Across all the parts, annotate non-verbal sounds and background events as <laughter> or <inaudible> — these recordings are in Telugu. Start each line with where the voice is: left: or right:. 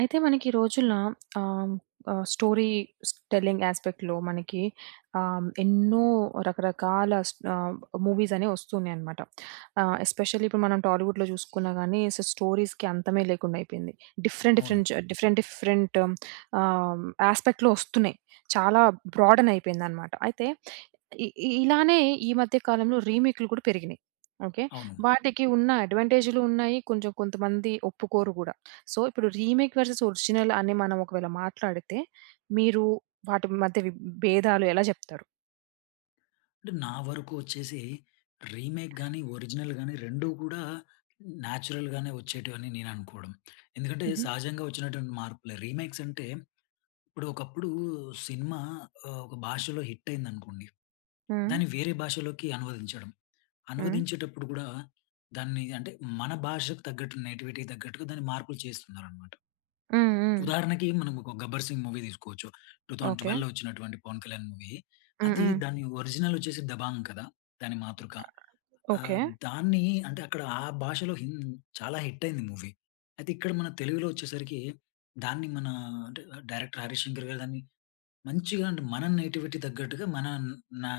right: అయితే, మనకి ఈ రోజుల్లో ఆహ్, హ్మ్, ఆహ్, స్టోరీస్ టెల్లింగ్ యాస్పెక్ట్‌లో మనకి ఆహ్, ఎన్నో రకరకాల స్ ఆహ్, మూవీస్ అనేవి వస్తున్నాయి అన్నమాట. ఆహ్, ఎస్పెషల్లీ ఇప్పుడు మనం టాలీవుడ్‌లో చూసుకున్నా గాని, సో స్టోరీస్‌కి అంతమే లేకుండా అయిపోయింది. డిఫరెంట్,
left: అవును.
right: డిఫరెంట్ జ డిఫరెంట్, డిఫరెంట్ ఆహ్, ఆస్పెక్ట్‌లో ఒస్తున్నాయి. చాలా బ్రా‌డెన్ అయిపోయింది అన్నమాట. అయితే, ఇ ఇలానే ఈ మధ్య కాలంలో రీమేక్‌లు కూడా పెరిగినయి. ఓకె.
left: అవును.
right: వాటికి ఉన్న అడ్వాంటేజులు ఉన్నాయి. కొంచెం కొంతమంది ఒప్పుకోరు కూడా. సో, ఇప్పుడు రీమేక్ వర్సెస్ ఒరిజినల్ అని మనం ఒకవేళ మాట్లాడితే. మీరు వాటి మధ్య విబ్ భేదాలు ఎలా చెప్తారు?
left: అంటే, నా వరకు వచ్చేసి, రీమేక్ గాని, ఒరిజినల్ గాని 2 కూడా, నాచురల్‍గానే వచ్చేటివి అని నేను అనుకోవడం. ఎందుకంటే,
right: హుహు.
left: సహజంగా వచ్చినటువంటి మార్పులే. రీమేక్స్ అంటే, ఇప్పుడు, ఒకప్పుడు సినిమా, ఒక భాషలో హిట్ అయిందనుకోండి,
right: హ్మ్.
left: దాన్ని వేరే భాషలోకి అనువదించడం.
right: హ్మ్.
left: అనువదించేటప్పుడు కూడా, దాన్ని అంటే మన భాషకు తగ్గట్టు నేటివిటీకి తగ్గట్టుగా దాన్ని మార్పులు చేస్తున్నారనమాట.
right: హ్మ్. హ్మ్.
left: ఉదాహరణకి, మనం ఒక 'గబ్బర్ సింగ్ మూవీ' తీసుకోవచ్చు, టూ తౌసండ్
right: ఓకె.
left: ట్వెల్వ్‌లో వచ్చినటువంటి పవన్ కళ్యాణ్ మూవీ.
right: హ్మ్.
left: అది
right: హ్మ్.
left: దాని ఒరిజినల్ వచ్చేసి 'దబాంగ్' కదా! దాని మాతృక.
right: ఓకె.
left: ఆహ్, దాన్ని అంటే, అక్కడ ఆ భాషలో హిన్ చాలా హిట్ అయింది మూవీ. అయితే, ఇక్కడ మన తెలుగులో వచ్చేసరికి, దాన్ని మన అంటే డైరెక్టర్ 'హరీష్ శంకర్' గారు దాన్ని మంచిగా అంటే, మన నేటివిటీకి తగ్గట్టుగా మన నా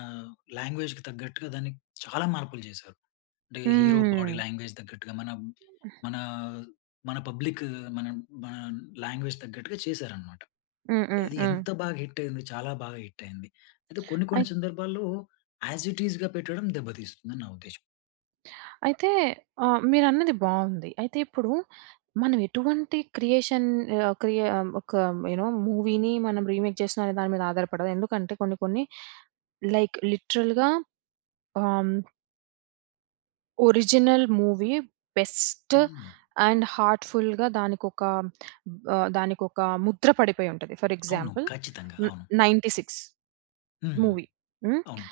left: లాంగ్వేజ్‌కి తగ్గట్టుగా దాన్ని చాలా మార్పులు చేశారు. అంటే, హీరో బాడీ
right: హ్మ్.
left: లాంగ్వేజ్‌‌‌‌‌‌‌‌‌‌‌ తగ్గట్టుగా మనం మన మన పబ్లిక్ మన మన లాంగ్వేజ్‌‌కి తగ్గట్టుగా చేసారన్నమాట.
right: హ్మ్. హ్మ్.
left: అది
right: హ్మ్.
left: ఎంత బాగా హిట్ అయింది. చాలా బాగా హిట్ అయింది. అయితే కొన్ని, కొన్ని
right: అయి
left: సందర్భాల్లో యాస్ ఇట్ ఈస్‌గా పెట్టడం దెబ్బతీస్తుందని నా ఉద్దేశం.
right: అయితే ఆహ్, మీరు అన్నది బావుంది. అయితే ఇప్పుడూ మనం ఎటువంటి క్రియేషన్ ఆహ్, క్రియ ఒకమ్ యు నో మూవీని మనం రీమేక్ చేస్తున్నాం అనే దాని మీద ఆధారపడదు. ఎందుకంటే, కొన్ని కొన్ని లైక్ లిటరల్‌గా ఆహ్ ఒరిజినల్ మూవీ బెస్ట్
left: హ్మ్.
right: అండ్ హార్ట్ఫుల్‌గా దానికొక బ్ దానికొక ముద్ర పడిపోయి ఉంటది. ఫోర్
left: అవును.
right: ఎగ్జాంపుల్
left: ఖచ్చితంగా.
right: న్
left: అవును.
right: 'నైంటీ సిక్స్'
left: హ్మ్.
right: మూవీ. హ్మ్.
left: అవును.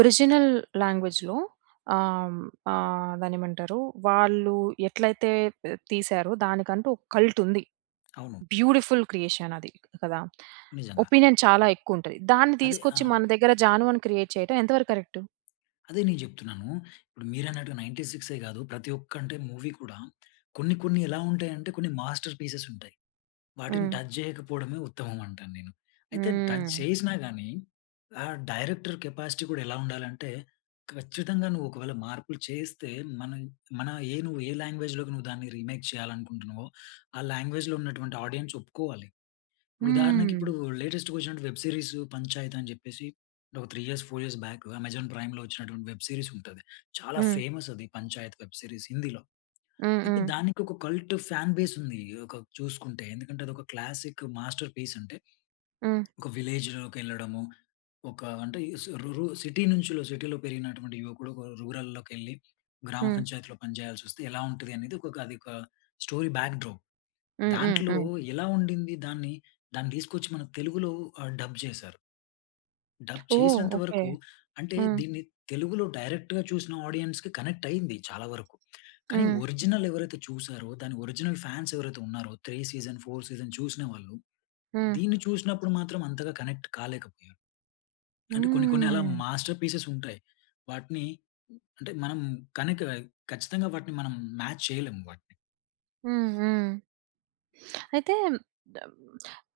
right: ఒరిజినల్ లాంగ్వేజ్‌లో ఆహ్, ఆహ్, దాన్నేమంటారు? వాళ్ళు ఎట్లైతే త్ తీసారో దానికంటూ, ఒక కల్ట్ ఉంది.
left: అవును.
right: బ్యూటిఫుల్ క్రియేషన్ అది. కదా!
left: నిజంగా.
right: ఒపీనియన్ చాలా ఎక్కువ ఉంటది. దాన్ని
left: అదే.
right: తీసుకొచ్చి
left: ఆహ్
right: మన దగ్గర 'జాను' అని క్రియేట్ చేయడం ఎంత వరకు కరెక్ట్?
left: అదే నేను జెప్తున్నాను. ఇప్పుడు మీరన్నట్టుగా నైన్టీ సిక్సే గాదు. ప్రతి ఒక్క అంటే, మూవీ కూడా కొన్ని కొన్ని ఎలా ఉంటాయంటే, కొన్ని మాస్టర్ పీసెస్ ఉంటాయి. వాటిని
right: హ్మ్.
left: టచ్ చేయకపోవడమే ఉత్తమం అంటాను నేను. అయితే, టచ్
right: హ్మ్.
left: చేసినా గాని ఆహ్, డైరెక్టర్ కెపాసిటీ గూడా ఎలా ఉండాలంటే, ఖచ్చితంగా నువ్వు ఒకవేళ మార్పులు చేస్తే మనం మన ఏ నువ్వు ఏ లాంగ్వేజ్‌లోకి నువ్వు దాన్ని రీమేక్ చేయాలనుకుంటున్నావో. ఆ లాంగ్వేజ్‌‌‌లో ఉన్నటువంటి ఆడియన్స్ ఒప్పుకోవాలి. ఇప్పుడు ఉదాహరణకి,
right: హ్మ్.
left: ఇప్పుడు లేటెస్ట్‌గా ఒచ్చినటి వెబ్ సీరీస్ 'పంచాయత్' అని జెప్పేసి. ఒక 3 ఇయర్స్, 4 ఇయర్స్ బాక్ అమెజాన్ ప్రైమ్‌లో వచ్చినటువంటి వెబ్ సీరీస్ ఉంటది. చాలా
right: హ్మ్.
left: ఫేమస్ అది 'పంచాయత్' వెబ్ సీరీస్ హిందీలో.
right: హ్మ్.
left: అయితే
right: హ్మ్.
left: దానికి ఒక కల్ట్ ఫాన్ బేస్ ఉంది. ఆహ్, ఒక చూసుకుంటే ఎందుకంటే, అది ఒక క్లాసిక్ మాస్టర్ పీస్ అంటే,
right: హ్మ్.
left: ఒక విలేజ్‌లోకెళ్ళడము. ఒక అంటే సు రు రు సిటీ నుంచిలో సిటీలో పెరిగినటువంటి యువకుడు ఒక రూరల్‌లోకెళ్లి గ్రామ
right: హ్మ్.
left: పంచాయతీలో పని చేయల్సొస్తే, ఎలా ఉంటది అనేది ఒక ఒక అది ఒక స్టోరీ బాక్ డ్రాప్.
right: హ్మ్. హ్మ్.
left: దాంట్లో
right: హ్మ్.
left: ఎలా ఉండింది దాన్ని. దాన్ని దీసుకొచ్చి మనకు తెలుగులో ఆహ్, డబ్ జేసారు. డబ్
right: ఓహ్!
left: చేసినంత
right: ఓకే.
left: వరకు అంటే,
right: హ్మ్.
left: దీన్ని తెలుగులో డైరెక్ట్‌‌గా చూసిన ఆడియన్స్‌కి కనెక్ట్ అయింది చాలా వరకు. కానీ
right: హ్మ్.
left: ఒరిజినల్ ఎవరైతే చూసారో, దాని ఒరిజినల్ ఫాన్స్ ఎవరైతే ఉన్నారో, 3 సీజన్, 4 సీజన్ చూసినవాళ్ళు.
right: హ్మ్.
left: దీన్ని చూసినప్పుడు మాత్రం అంతగా కనెక్ట్ కాలేకపోయారు. అంటే కొన్ని కొన్ని అలా
right: హ్మ్.
left: మాస్టర్ పీసెస్ ఉంటాయి. వాటిని అంటే, మనం కనిక ఖచ్చితంగా వాటిని మనం మాచ్ చేయలేం వాటిని.
right: హ్మ్. హ్మ్. అయితే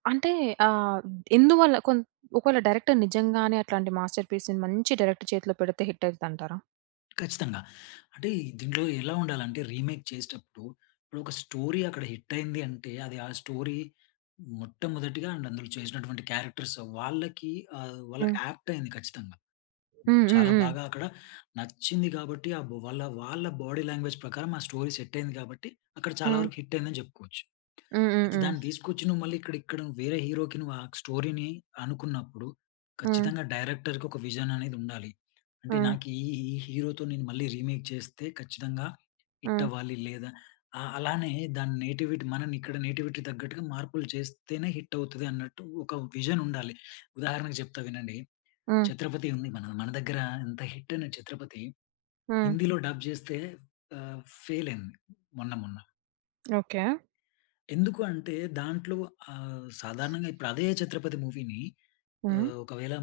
right: అంటే ఆహ్, ఎందువల్ల కొంత్ ఒకవేళ డైరెక్టర్ నిజంగానే అట్లాంటి మాస్టర్ పీస్‌ని మంచి డైరెక్టర్ చేతిలో పెడితే హిట్ అయితది అంటారా?
left: ఖచ్చితంగా. అంటే దీంట్లో ఎలా ఉండాలంటే రీమేక్ చేసేటప్పుడు, ఇప్పుడు ఒక స్టోరీ అక్కడ హిట్ అయింది అంటే, అది ఆ స్టోరీ మొట్టమొదటిగా అండ్ అందులో చేసినటువంటి క్యారెక్టర్స్ వాళ్ళకీ ఆహ్, వాళ్ళకి
right: హ్మ్.
left: ఏప్ట్ అయింది ఖచ్చితంగా.
right: హ్మ్. హ్మ్.
left: చాలా
right: హ్మ్.
left: బాగా అక్కడ నచ్చింది గాబట్టి అబ్ వాల్ల వాళ్ళ బాడీ లాంగ్వేజ్ ప్రకారం ఆ స్టోరీ సెట్ అయింది కాబట్టి, అక్కడ చాలా
right: హ్మ్.
left: వరకు హిట్ అయిందని చెప్పుకోవచ్చు.
right: హ్మ్. హ్మ్.
left: అయితే
right: హ్మ్.
left: దాన్ని తీసుకొచ్చి నువ్వు మళ్ళీ ఇక్కడ ఇక్కడ వేరే హీరోకి నువ్వు ఆ స్టోరీని అనుకున్నప్పుడు
right: హ్మ్.
left: ఖచ్చితంగా డైరెక్టర్‌కు ఒక విజన్ అనేది ఉండాలి. అంటే
right: హ్మ్.
left: నాకు ఈ, ఈ హీరోతో నేను మళ్ళీ రీమేక్ చేస్తే ఖచ్చితంగా హిట్
right: హ్మ్.
left: అవ్వాలి. లేదా ఆ! అలానే దాని నేటివిటీ మనం ఇక్కడ నేటివిటీ తగ్గట్టుగా మార్పులు చేస్తేనే హిట్ అవుతది అన్నట్టు ఒక విజన్ ఉండాలి. ఉదాహరణకు చెప్తా వినండి.
right: హ్మ్.
left: 'ఛత్రపతి' ఉంది. మన, మన దగ్గర ఇంత హిట్ అయిన 'ఛత్రపతి'
right: హ్మ్.
left: హిందీలో డబ్ చేస్తే ఆహ్, ఫెయిల్ అయింది మొన్న మొన్న.
right: ఓకె.
left: ఎందుకు అంటే, దాంట్లో ఆహ్, సాధారణంగా ఇప్పుడు అదే 'ఛత్రపతి' మూవీని
right: హ్మ్.
left: ఆహ్, ఒకవేళ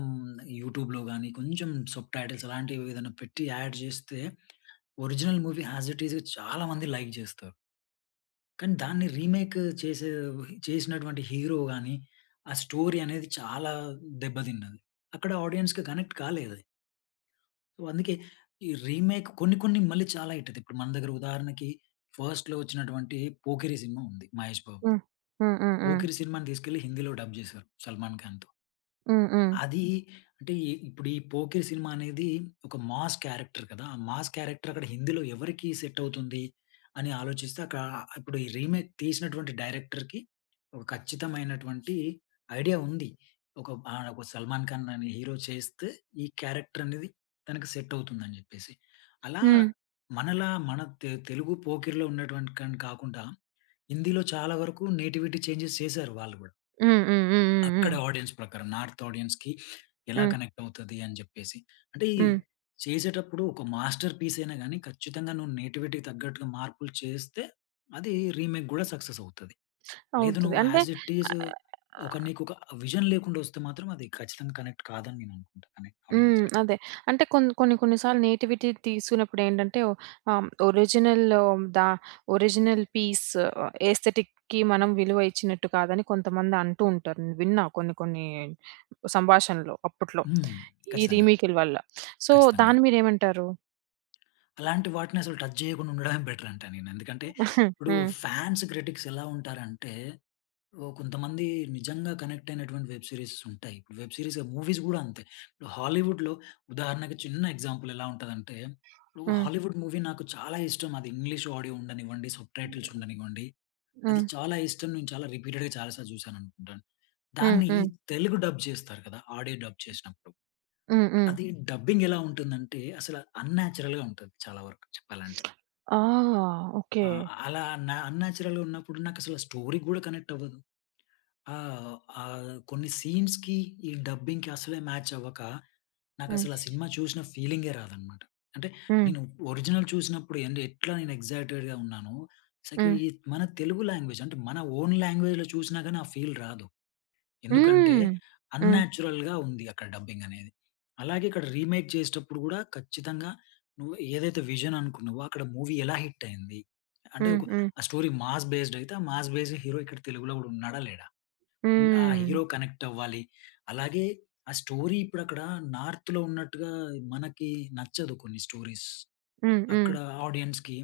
left: యూట్యూబ్‌లో గాని, కొంచెం సబ్‌టైటిల్స్ లాంటివి ఏదైనా పెట్టి, అడ్ చేస్తే, original movie as it is చాలా మంది లైక్ చేస్తారు. కానీ, దాన్ని రీమేక్ చేసే చేసినటువంటి హీరో గాని, ఆ స్టోరీ అనేది చాలా దెబ్బతిన్నది. అక్కడ ఆడియన్స్‌కి కనెక్ట్ కాలేద‌ది. వ్ అందుకే ఈ రీమెక్ కొన్ని, కొన్ని మళ్ళీ చాలా హిట్. అత ఇప్పుడు మన దగ్గర ఉదాహరణకి ఫస్ట్‌లో వచ్చినటువంటి 'పోకిరి' సినిమా ఉంది 'మహేష్ బాబు'ది...
right: హ్మ్. హ్మ్. హ్మ్. హ్మ్.
left: 'పోకిరి' సినిమాని తీసుకెళ్ళి హిందీలో డబ్ చేసారు 'సల్మాన్ ఖాన్‌'తో.
right: హ్మ్. హ్మ్.
left: అదీ అంటే, ఇ ఇప్పుడు ఈ 'పోకిరి' సినిమా అనేది ఒక మాస్ క్యారెక్టర్ కదా! మాస్ క్యారెక్టర్ అక్కడ హిందీలో ఎవరికీ సెట్ అవుతుందీ? అని ఆలోచిస్తే అక్కడ, ఇప్పుడు ఈ రీమేక్ తీసినటువంటి డైరెక్టర్‌కి, ఒక ఖచ్చితమైనటువంటి ఐడియా ఉంది. ఒక ఆహ్, ఒక 'సల్మాన్ ఖాన్' అనే హీరో చేస్తే ఈ క్యారెక్టర్ అనేది, తనకి సెట్ అవుతుందని చెప్పేసి. అలా
right: హ్మ్.
left: మనలా మన తె తెలుగు 'పోకిరి'లో ఉన్నటువంటి కన్ కాకుండా, హిందీలో చాలా వరకు నేటివిటీ చేంజెస్ చేసారు, వాళ్ళు కూడా...
right: హ్మ్. హ్మ్. హ్మ్. హ్మ్.
left: అక్కడ
right: హ్మ్.
left: ఆడియన్స్ ప్రకారం, నార్త్ ఆడియన్స్‌కి ఎలా
right: హ్మ్.
left: కనెక్ట్ అవుతది, అని చెప్పేసి. అంటే
right: హ్మ్.
left: చేసేటప్పుడు ఒక మాస్టర్ పీస్ అయినా గాని, ఖచ్చితంగా నువ్వు నేటివిటీకి తగ్గట్టుగా మార్పులు చేస్తే, అది రీమేక్ కూడా సక్సెస్ అవుతది. లేదు
right: అవుతది.
left: నువ్వు
right: అంటే.
left: ఆస్ ఇట్ ఈజ్ ఒక నీకు ఒక విజన్ లేకుండా వస్తే మాత్రం, అది ఖచ్చితంగా, కనెక్ట్ కాదని నేను అనుకుంటాను
right: హ్మ్.
left: ఆడియన్స్‌కి.
right: అదే అంటే. కొన్ని, కొన్ని, కొన్ని సార్లు నేటివిటీ తీసుకున్నప్పుడు ఏంటంటే, ఆహ్, ఒరిజినల్ లోదా? ఒరిజినల్ పీస్ ఎస్థెటిక్‌‌కి మనం విలువ ఇచ్చినట్టు కాదని, కొంతమంది అంటూ ఉంటారు. విన్నా కొన్ని, కొన్ని సంభాషణలు అప్పట్లో. <smacks lips>
left: హ్మ్.
right: ఈ
left: ఖచ్చితంగా.
right: రీ‌మి‌‌క్‌ల వల్ల సో,
left: ఖచ్చితంగా.
right: దాన్ని మీరేమంటారు?
left: అలాంటి వాటిని అసలు టచ్ చేయకుండా ఉండడమే బెటరంటాను నేను. ఎందుకంటే,
right: <chuckles>
left: ఇప్పుడు,
right: హ్మ్.
left: ఫ్యాన్స్ క్రిటిక్స్ ఎలా ఉంటారంటే, ఓ కొంతమంది నిజంగా కనెక్ట్ అయినటువంటి వెబ్ సీరీస్ ఉంటాయి. వెబ్ సీరీస్, మూవీస్ కూడా అంతే, ఇప్పుడు హాలీవుడ్‌లో ఉదాహరణకు చిన్న ఎగ్జాంపుల్, ఎలా ఉంటదంటే, నువ్వు
right: హ్మ్.
left: హాలీవుడ్ మూవీ నాకు చాలా ఇష్టమది. ఇంగ్లీష్ ఆడియో ఉండనివ్వండి, సబ్‌టైటిల్స్ ఉండనివ్వండి. అది
right: హ్మ్.
left: చాలా ఇష్టం, నేను చాలా రిపీటెడ్‌గా, చాలా సార్లు చూసాననుకుంటాను.
right: హ్మ్,
left: దాన్ని
right: హ్మ్.
left: తెలుగు డబ్ చేస్తారు కదా! ఆడియో డబ్ చేసినప్పుడు.
right: హ్మ్, హ్మ్.
left: అది, డబ్బింగ్ ఎలా ఉంటుందంటే, అసల అన్‌నాచురల్‌గా ఉంటది. చాలా వరకు చెప్పాలంటే.
right: ఆ!
left: ఆ!
right: ఓకే.
left: అలా, న అన్‌నాచురల్‌గా ఉన్నప్పుడు నాకసలు స్టోరీ కూడా కనెక్ట్ అవ్వదు. ఆహ్, ఆహ్, కొన్ని సీన్స్‌కి, ఈ డబ్బింగ్‌కి అసలే మ్యాచ్ అవ్వక,
right: హ్మ్.
left: నాకసలా సినిమా చూసిన ఫీలింగే రాదన్నమాట. అంటే
right: హ్మ్.
left: నేను ఒరిజినల్ చూసినప్పుడు ఏం ఎట్లా నేను ఎక్సైటెడ్‌గా ఉన్నాను. సక
right: హ్మ్.
left: మన తెలుగు లాంగ్వేజ్ అంటే మన ఓన్ లాంగ్వేజ్‌లో చూసినా గానీ ఆ ఫీల్ రాదు. ఎందుకంటే,
right: హ్మ్, హ్మ్.
left: అన్‌నాచురల్‌గా ఉంది అక్కడ డబ్బింగ్ అనేది. అలాగే ఇక్కడ రీమేక్ చేసేటప్పుడు కూడా ఖచ్చితంగా, నువ్వు ఏదైతే విజన్ అనుకున్నావో, అక్కడ మూవీ ఎలా హిట్టయింది, అంటే
right: హ్మ్,
left: ఒక
right: హ్మ్.
left: ఆహ్, స్టోరీ మాస్ బేస్డ్ అయితే ఆహ్, మాస్ బేస్డ్ హీరో ఇక్కడ తెలుగులో కూడా ఉన్నాడా, లేడా, ఉంటే, ఆ
right: హ్మ్.
left: హీరో కనెక్ట్ అవ్వాలి. అలాగే ఆహ్, స్టోరీ ఇప్పుడక్కడ నార్త్‌లో ఉన్నట్టుగా మనకి నచ్చదు కొన్ని స్టోరీస్.
right: హ్మ్, హ్మ్.
left: అక్కడ, ఆడియన్స్‌కి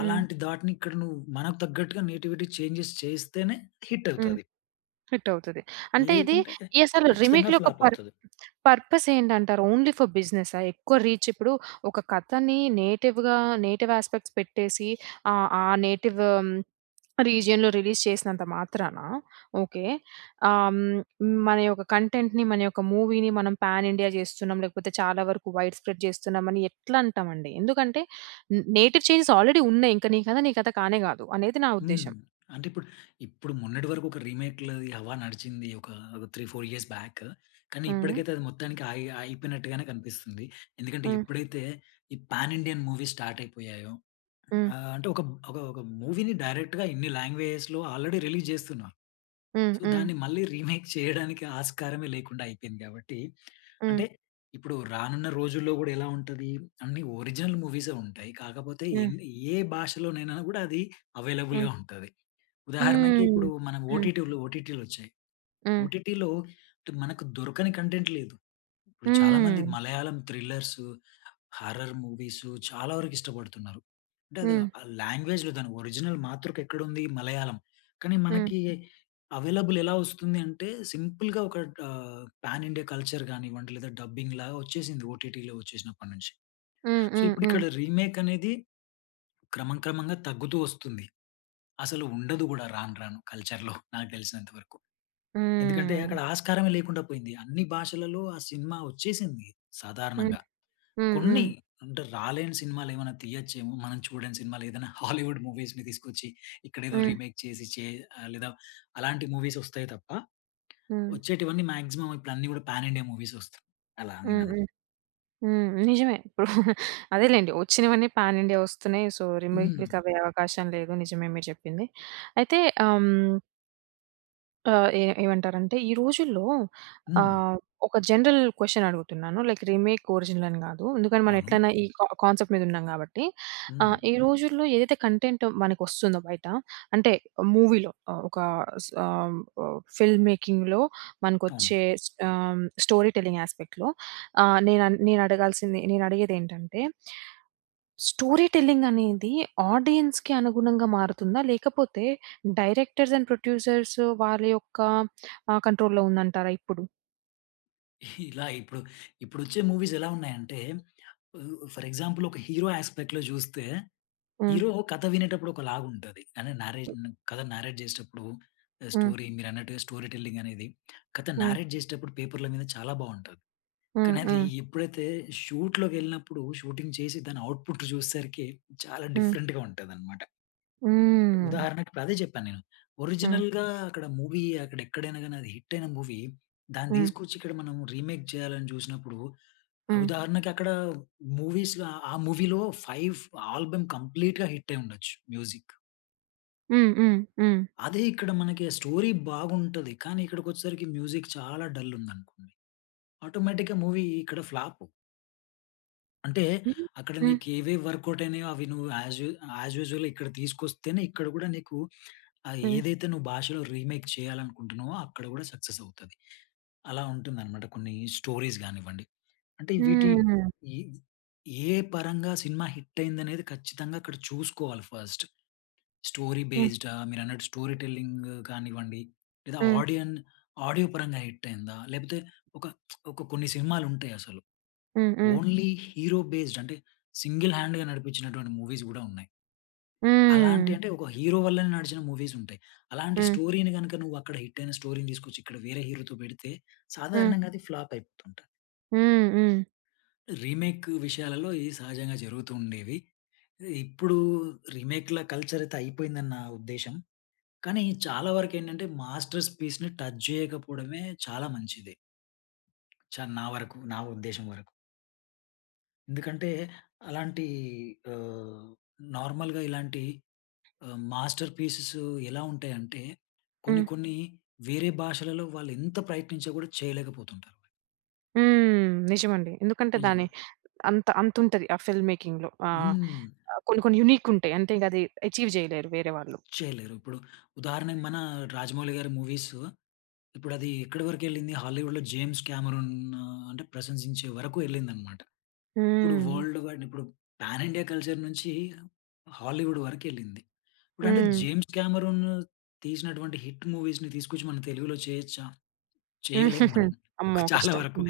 right: హ్మ్.
left: అలాంటి దాటిని ఇక్కడ నువ్వు, మనకు తగ్గట్టుగా నేటివిటీ చేంజెస్ చేస్తేనే, హిట్
right: హ్మ్.
left: అవుతది.
right: హిట్ అవుతది. అంటే, ఇది
left: లేకుంటే,
right: ఈ అసలు
left: ఖచ్చితంగా
right: రీమేక్‌లో ఒక
left: ఫ్లాప్
right: పర్
left: అవుతది.
right: పర్పస్ ఏంటంటారు? ఓన్లీ ఫర్ బిజినెసా? ఎక్కువ రీచ్ ఇప్పుడు, ఒక కథని నేటివ్‌గా, నేటివ్ యాస్పెక్ట్స్ పెట్టేసి ఆహ్, ఆ నేటివ్ రీజియన్‌లో, రిలీజ్ చేసినంత మాత్రానా, ఓకే. హ్మ్. మన యొక్క కంటెంట్‌ని, మన యొక్క మూవీని, మనం పాన్ ఇండియా చేస్తున్నాం, లేకపోతే చాలా వరకు వైడ్ స్ప్రెడ్ చేస్తున్నామని ఎట్లా అంటామండి? ఎందుకంటే, నేటివ్ చేంజెస్ ఆల్రెడీ ఉన్నాయి. ఇంక నీ కథ, నీ కథ కానే కాదు, అనేది నా
left: హ్మ్,
right: ఉద్దేశ్యం.
left: అంటే ఇప్పుడు, ఇప్పుడు మొన్నటి వరకు ఒక రీమేక్‌లది హవా నడిచింది, ఒక 3, 4 ఇయర్స్ బ్యాక్. కానీ,
right: హ్మ్.
left: ఇప్పటికైతే అది మొత్తానికి అయి అయిపోయినట్టుగానే కనిపిస్తుంది. ఎందుకంటే,
right: హ్మ్.
left: ఎప్పుడైతే ఈ పాన్ ఇండియన్ మూవీస్ స్టార్ట్ అయిపోయాయో.
right: హ్మ్.
left: ఆహ్, అంటే ఒక, ఒక, ఒక మూవీని డైరెక్ట్‌గా ఇన్ని లాంగ్వేజ్‌లో ఆల్రెడీ రిలీజ్ జేస్తున్నాం.
right: హ్మ్,
left: సో,
right: హ్మ్.
left: దాన్ని మళ్ళీ రీమేక్ చేయడానికి ఆస్కారమే లేకుండా అయిపోయింది. కాబట్టి,
right: హ్మ్.
left: అంటే, ఇప్పుడు రానున్న, రోజుల్లో కూడా ఎలా ఉంటది? అన్నీ ఒరిజినల్ మూవీసే ఉంటాయి. కాకపోతే
right: హ్మ్.
left: ఎన్ని ఏ భాషలోనైనా కూడా అది,
right: హ్మ్.
left: అవైలబుల్‌గా ఉంటది. ఉదాహరణకి
right: హ్మ్.
left: ఇప్పుడు మన
right: హ్మ్.
left: ఓటిటి ఓటిటిలు వచ్చాయి.
right: హ్మ్.
left: ఓటిటిలో, మనకు దొరకని కంటెంట్ లేదు. ఇప్పుడు చాలా మంది,
right: హ్మ్.
left: మలయాళం థ్రిల్లర్సు హారర్ మూవీసు చాలా వరకు ఇష్టపడుతున్నారు. అంటే అది
right: హ్మ్.
left: ఆహ్, లాంగ్వేజ్‌లో దాని ఓరిజినల్ మాతృక ఎక్కడుంది? మలయాళం. కానీ
right: హ్మ్.
left: మనకి అవెైలబుల్ ఎలా వస్తుంది అంటే, సింపుల్‌గా ఒక ఆహ్, పాన్ ఇండియా కల్చర్, గానివ్వండి లేదా, డబ్బింగ్ లాగా వచ్చేసింది. ఓటిటిలో వచ్చేసినప్పటినుంచి.
right: హ్మ్,
left: సో,
right: హ్మ్,
left: ఇప్పుడు,
right: హ్మ్.
left: ఇక్కడ రీమేక్ అనేది క్రమం, క్రమంగా తగ్గుతూ వస్తుంది. అసలు ఉండదు కూడా రాను, రాను కల్చర్‌లో <chuckles> నాకు తెలిసినంత వరకు. ఎందుకంటే
right: హ్మ్.
left: అక్కడ, ఆస్కారమే లేకుండా పోయింది. అన్ని భాషలలో ఆ సినిమా వచ్చేసింది,
right: హ్మ్,
left: సాధారణంగా.
right: హ్మ్,
left: కొన్ని,
right: హ్మ్.
left: అంటే రాలేని సినిమాలు ఏమైనా తీయొచ్చేమో మనం చూడని సినిమాలు ఏదైనా హాలీవుడ్ మూవీస్‌ని తీసుకొచ్చి ఇక్కడేదో
right: హ్మ్.
left: రీమేక్ చేసి చే లేదా అలాంటి మూవీస్ వస్తాయి తప్ప.
right: హ్మ్.
left: వచ్చేటివన్నీ, మాక్సిమం ఇప్పుడు అన్ని కూడా పాన్ ఇండియా మూవీస్, వస్తాయి, అలా నేను
right: హ్మ్,
left: అనను.
right: హ్మ్, హ్మ్. నిజమే <chuckles> ఇప్పుడు అదేలెండి వచ్చినవన్నీ పాన్ ఇండియా వస్తున్నాయి. సో,
left: హ్మ్.
right: రీమేక్‌లకి అవే అవకాశం లేదు, నిజమే మీరు చెప్పింది. అయితే, హ్మ్. ఆహ్, ఏ ఏమంటారంటే, ఈ రోజుల్లో
left: హ్మ్.
right: ఆహ్, ఒక జనరల్ క్వెషన్ అడుగుతున్నాను, లైక్ రీమేక్, ఒరిజినల్ అని గాదు. ఎందుకని మనం
left: అవును.
right: ఎట్లైనా ఈ కా కాన్సెప్ట్ మీదున్నాం గాబట్టి.
left: హ్మ్.
right: ఆహ్, ఈ రోజుల్లో ఏదైతే కంటెంటొ మనకొస్తుందో బయట, అంటే మూవీలో ఆహ్, ఒక సామ్ వొ ఫిల్మ్ మేకింగ్‌లో
left: అవును.
right: మనకొచ్చే ఆహ్, స్టోరీ టెల్లింగ్ యాస్పెక్ట్‌లో ఆహ్, నేనన్ నేనడగాల్సింది, నేనడిగేదేంటంటే... స్టోరీ టెల్లింగ్ అనేది ఆడియన్స్‌కి అనుగుణంగా మారుతుందా? లేకపోతే డైరెక్టర్స్ అండ్ ప్రొడ్యూసర్సు వాళ్ళ యొక్క ఆహ్, కంట్రోల్‌లో ఉందంటారా ఇప్పుడు?
left: ఇలా ఇప్పుడు, ఇప్పుడొచ్చే మూవీస్ ఎలా ఉన్నాయంటే, వు ఫర్ ఎగ్జాంపుల్ ఒక హీరో యాస్పెక్ట్‌లో జూస్తే,
right: హ్మ్.
left: హీరో కథ వినేటప్పుడు ఒకలాగుంటది, అంటే నారేషను, కథ నారేట్ జేసేటప్పుడు ఆహ్,
right: హ్మ్.
left: స్టోరీ మీరన్నట్టుగా స్టోరీ టెల్లింగ్ అనేది, కథ
right: హ్మ్.
left: నారేట్ చేసేటప్పుడు, పేపర్‌ల మీద చాలా బావుంటది.
right: హ్మ్.
left: కానది
right: హ్మ్.
left: ఎప్పుడైతే షూట్‌లోకెళ్ళినప్పుడు, షూటింగ్ చేసి, దాని ఔట్పుట్ చూసేసరికి, చాలా
right: హ్మ్.
left: డిఫరెంట్‌గా ఉంటదన్నమాట.
right: హ్మ్.
left: ఉదాహరణకి ఇప్పుడదే చెప్పా నేను.
right: హ్మ్.
left: ఒరిజినల్‌గా అక్కడ మూవీ, అక్కడెక్కడైనా గాని అది హిట్టయిన మూవీ, దాన్ని
right: హ్మ్.
left: తీసుకొచ్చి ఇక్కడ మనం రీమేక్ జేయాలని జూసినప్పుడు,
right: హ్మ్.
left: ఉదాహరణకి అక్కడ మూవీస్‌లో ఆ మూవీ‌లో 5 ఆల్బమ్ కంప్లీట్‌గా హిట్టయిండొచ్చు మ్యూజిక్కు.
right: హ్మ్, హ్మ్. హ్మ్.
left: అదే ఇక్కడ మనకి స్టోరీ బాగుంటది. కానీ ఇక్కడికొచ్చేసరికి మ్యూజిక్ చాలా డల్ ఉందనుకోండి ఆటోమేటిక్‌గా మూవీ ఇక్కడ ఫ్లాపు. అంటే అక్కడ
right: హ్మ్.
left: నీకు ఏవేవి వర్కౌట్ అయినయో అవి నువ్వు యాజు యాజ్ యూజువల్ ఇక్కడ తీసుకొస్తేనే ఇక్కడ కూడా నీకు <sniffs> అహ్,
right: హ్మ్.
left: ఏదైతే నువ్వు భాషలో రీమేక్ చెయ్యాలనుకుంటున్నావో అక్కడ కూడా సక్సెస్ అవుతది. అలా ఉంటుందనమాట కొన్ని స్టోరీస్ గానివ్వండి. అంటే వీటి
right: హ్మ్.
left: ఇ ఏ పరంగా సినిమా హిట్ అయిందనేది ఖచ్చితంగా అక్కడ చూసుకోవాలి ఫస్ట్. స్టోరీ
right: హ్మ్.
left: బేస్డా, మీరన్నట్టు స్టోరీ టెల్లింగ్ కానివ్వండి లేదా
right: హ్మ్.
left: ఆడియన్ ఆడియో పరంగా హిట్ అయిందా? లేకపోతే ఒక <smacks lips> ఒక కొన్ని సినిమాలు ఉంటాయసలు
right: హ్మ్. హ్మ్.
left: ఓన్లీ హీరో బేస్డ్ అంటే సింగిల్ హ్యాండ్‌గా నడిపించినటువంటి మూవీస్ కూడా ఉన్నాయి. అలాంటి
right: హ్మ్.
left: అంటే ఒక హీరో వల్లనే నడిచిన మూవీస్ ఉంటాయి. అలాంటి
right: హ్మ్.
left: స్టోరీని గనుక నువ్వు అక్కడ హిట్ అయిన స్టోరీని తీసుకొచ్చి ఇక్కడ వేరే హీరోతో పెడితే
right: హ్మ్.
left: సాధారణంగా అది ఫ్లాప్ అయిపోతుంటది.
right: హ్మ్, హ్మ్.
left: రీమేక్ విషయాలలో ఇది సహజంగా జరుగుతూ ఉండేవి. ఇప్పుడు రీమేక్‌ల కల్చర్ అయితే అయిపోయిందని నా ఉద్దేశ్యం. కానీ చాలా వరకు ఏంటంటే మాస్టర్స్ పీస్‌ని టచ్ చేయకపోవడమే చాలా మంచిది. చ నా వరకు, నా ఉద్దేశ్యం వరకు. ఎందుకంటే? అలాంటి ఆహ్, నార్మల్‌‌‌‌‌‌‌‌‌‌‌‌‌‌‌‌‌‌‌గా ఇలాంటి ఆహ్, మాస్టర్‌పీసెస్ ఎలా ఉంటాయంటే, కొన్ని
right: హ్మ్.
left: కొన్ని వేరే భాషలలో వాళ్ళు ఎంత ప్రయత్నించా కూడా చేయలేకపోతుంటారు.
right: హ్మ్. నిజమండి. ఎందుకంటే,
left: నిజం.
right: దాని అంత అంత ఉంటది ఆ ఫిల్మ్ మేకింగ్‌లో ఆహ్,
left: హ్మ్.
right: కొన్ని కొన్ని యూనిక్ ఉంటాయి. అంటే అది అచీవ్ చేయలేరు వేరే వాళ్ళు.
left: చేయలేరు. ఇప్పుడు ఉదాహరణకు మన 'రాజమౌళి' గారి మూవీసు, ఇప్పుడు అది ఎక్కడి వరకు ఎళ్ళింది. హాలీవుడ్‌లో 'జేమ్స్ కామెరూన్' ఆహ్, అంటే ప్రశంసించే వరకు ఎళ్ళింది అనమాట. ఇప్పుడు
right: హ్మ్.
left: వర్ల్డ్ ‌‌‌వైడ్ ఇప్పుడు పాన్ ఇండియా కల్చర్ నుంచి హాలీవుడ్ వరకు ఎళ్ళింది. ఇప్పుడు అంటే
right: హ్మ్.
left: జేమ్స్ కామెరూన్ తీసినటువంటి హిట్ మూవీస్‌‌‌ని తీసుకొచ్చి, మన తెలుగులో చేయొచ్చా? చేయలేం మనం.
right: <giggles> అమ్మో!
left: చాలా
right: కష్టం.
left: వరకు.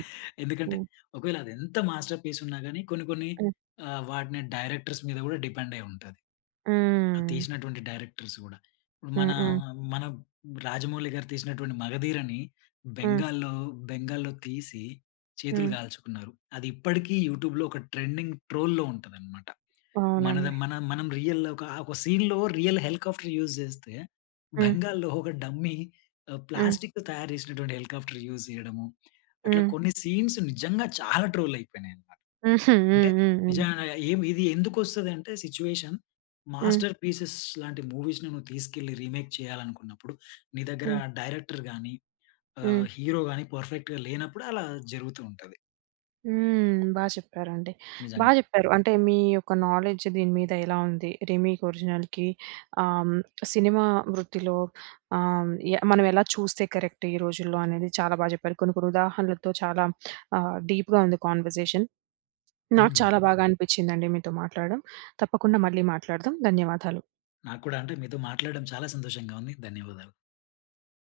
left: ఎందుకంటే ఒకవేళ, అది ఎంత మాస్టర్‌పీస్ ఉన్నా గాని, కొన్ని కొన్ని
right: హ్మ్.
left: ఆహ్, వాటిని డైరెక్టర్స్ మీద కూడా డిపెండ్ అయి ఉంటది. అది
right: హ్మ్.
left: తీసినటువంటి డైరెక్టర్స్ గూడా. ఇప్పుడు
right: హ్మ్,
left: మనా,
right: హ్మ్.
left: మన రాజమౌళి గారు తీసినటువంటి మగధీరని
right: హ్మ్.
left: బెంగాల్లో, బెంగాల్లో తీసి చేతులు
right: హ్మ్.
left: కాల్చుకున్నారు. అది ఇప్పటికి యూట్యూబ్‌లో ఒక ట్రెండింగ్ ట్రోల్‌లో ఉంటదనమాట. మనది
right: అవునండి.
left: మన మనం రియల్‌‌‌‌‌లో కా ఒక సీన్‌లో రియల్ హెలికాప్టర్ యూస్ చేస్తే
right: హ్మ్.
left: బెంగాల్లో ఒక డమ్మీ,
right: హ్మ్.
left: ప్లాస్టిక్‌తో తయారు చేసినటువంటి హెలికాప్టర్ యూస్ చేయడము. అట్లా
right: హ్మ్.
left: కొన్ని సీన్స్ నిజంగా చాలా ట్రోల్ అయిపోయినాయి అన్నమాట.
right: హుహు. <chuckles>
left: అంటే
right: హుహుహు.
left: నిజంగా ఏం ఇది ఎందుకు వస్తది అంటే సిట్యుయేషన్.
right: హ్మ్.
left: మాస్టర్‌పీసెస్ లాంటి మూవీస్‌‌ని నువ్వు తీసుకెళ్ళి రీమేక్ చేయాలనుకున్నప్పుడు, నీ దగ్గర
right: హ్మ్.
left: డైరెక్టర్ గాని,
right: హ్మ్.
left: ఆహ్, హీరో గాని పర్ఫెక్ట్‌గా లేనప్పుడు అలా జరుగుతూ ఉంటది.
right: హ్మ్. బా చెప్పారండి. బా
left: నిజంగా.
right: చెప్పారు, అంటే మీ యొక్క నాలెడ్జ్ దీని మీద ఎలా ఉంది? రీమేక్ ఒరిజినల్‌కి ఆహ్, సినిమా వృత్తిలో ఆహ్, ఎ మనం ఎలా చూస్తే కరెక్ట్ ఈ రోజుల్లో అనేది చాలా బాగా చెప్పారు. కొన్ని కొన్ని ఉదాహరణలతో, చాలా <smacks lips> ఆహ్, డీప్‍గా ఉంది కాన్వర్సేషన్. నాకు
left: హ్మ్.
right: చాలా బాగా అనిపించిందండి మీతో మాట్లాడడం. తప్పకుండా మళ్ళీ మాట్లాడదాం. ధన్యవాదాలు.
left: నాకు కూడా. అంటే మీతో మాట్లాడడం చాలా సంతోషంగా ఉంది. ధన్యవాదాలు.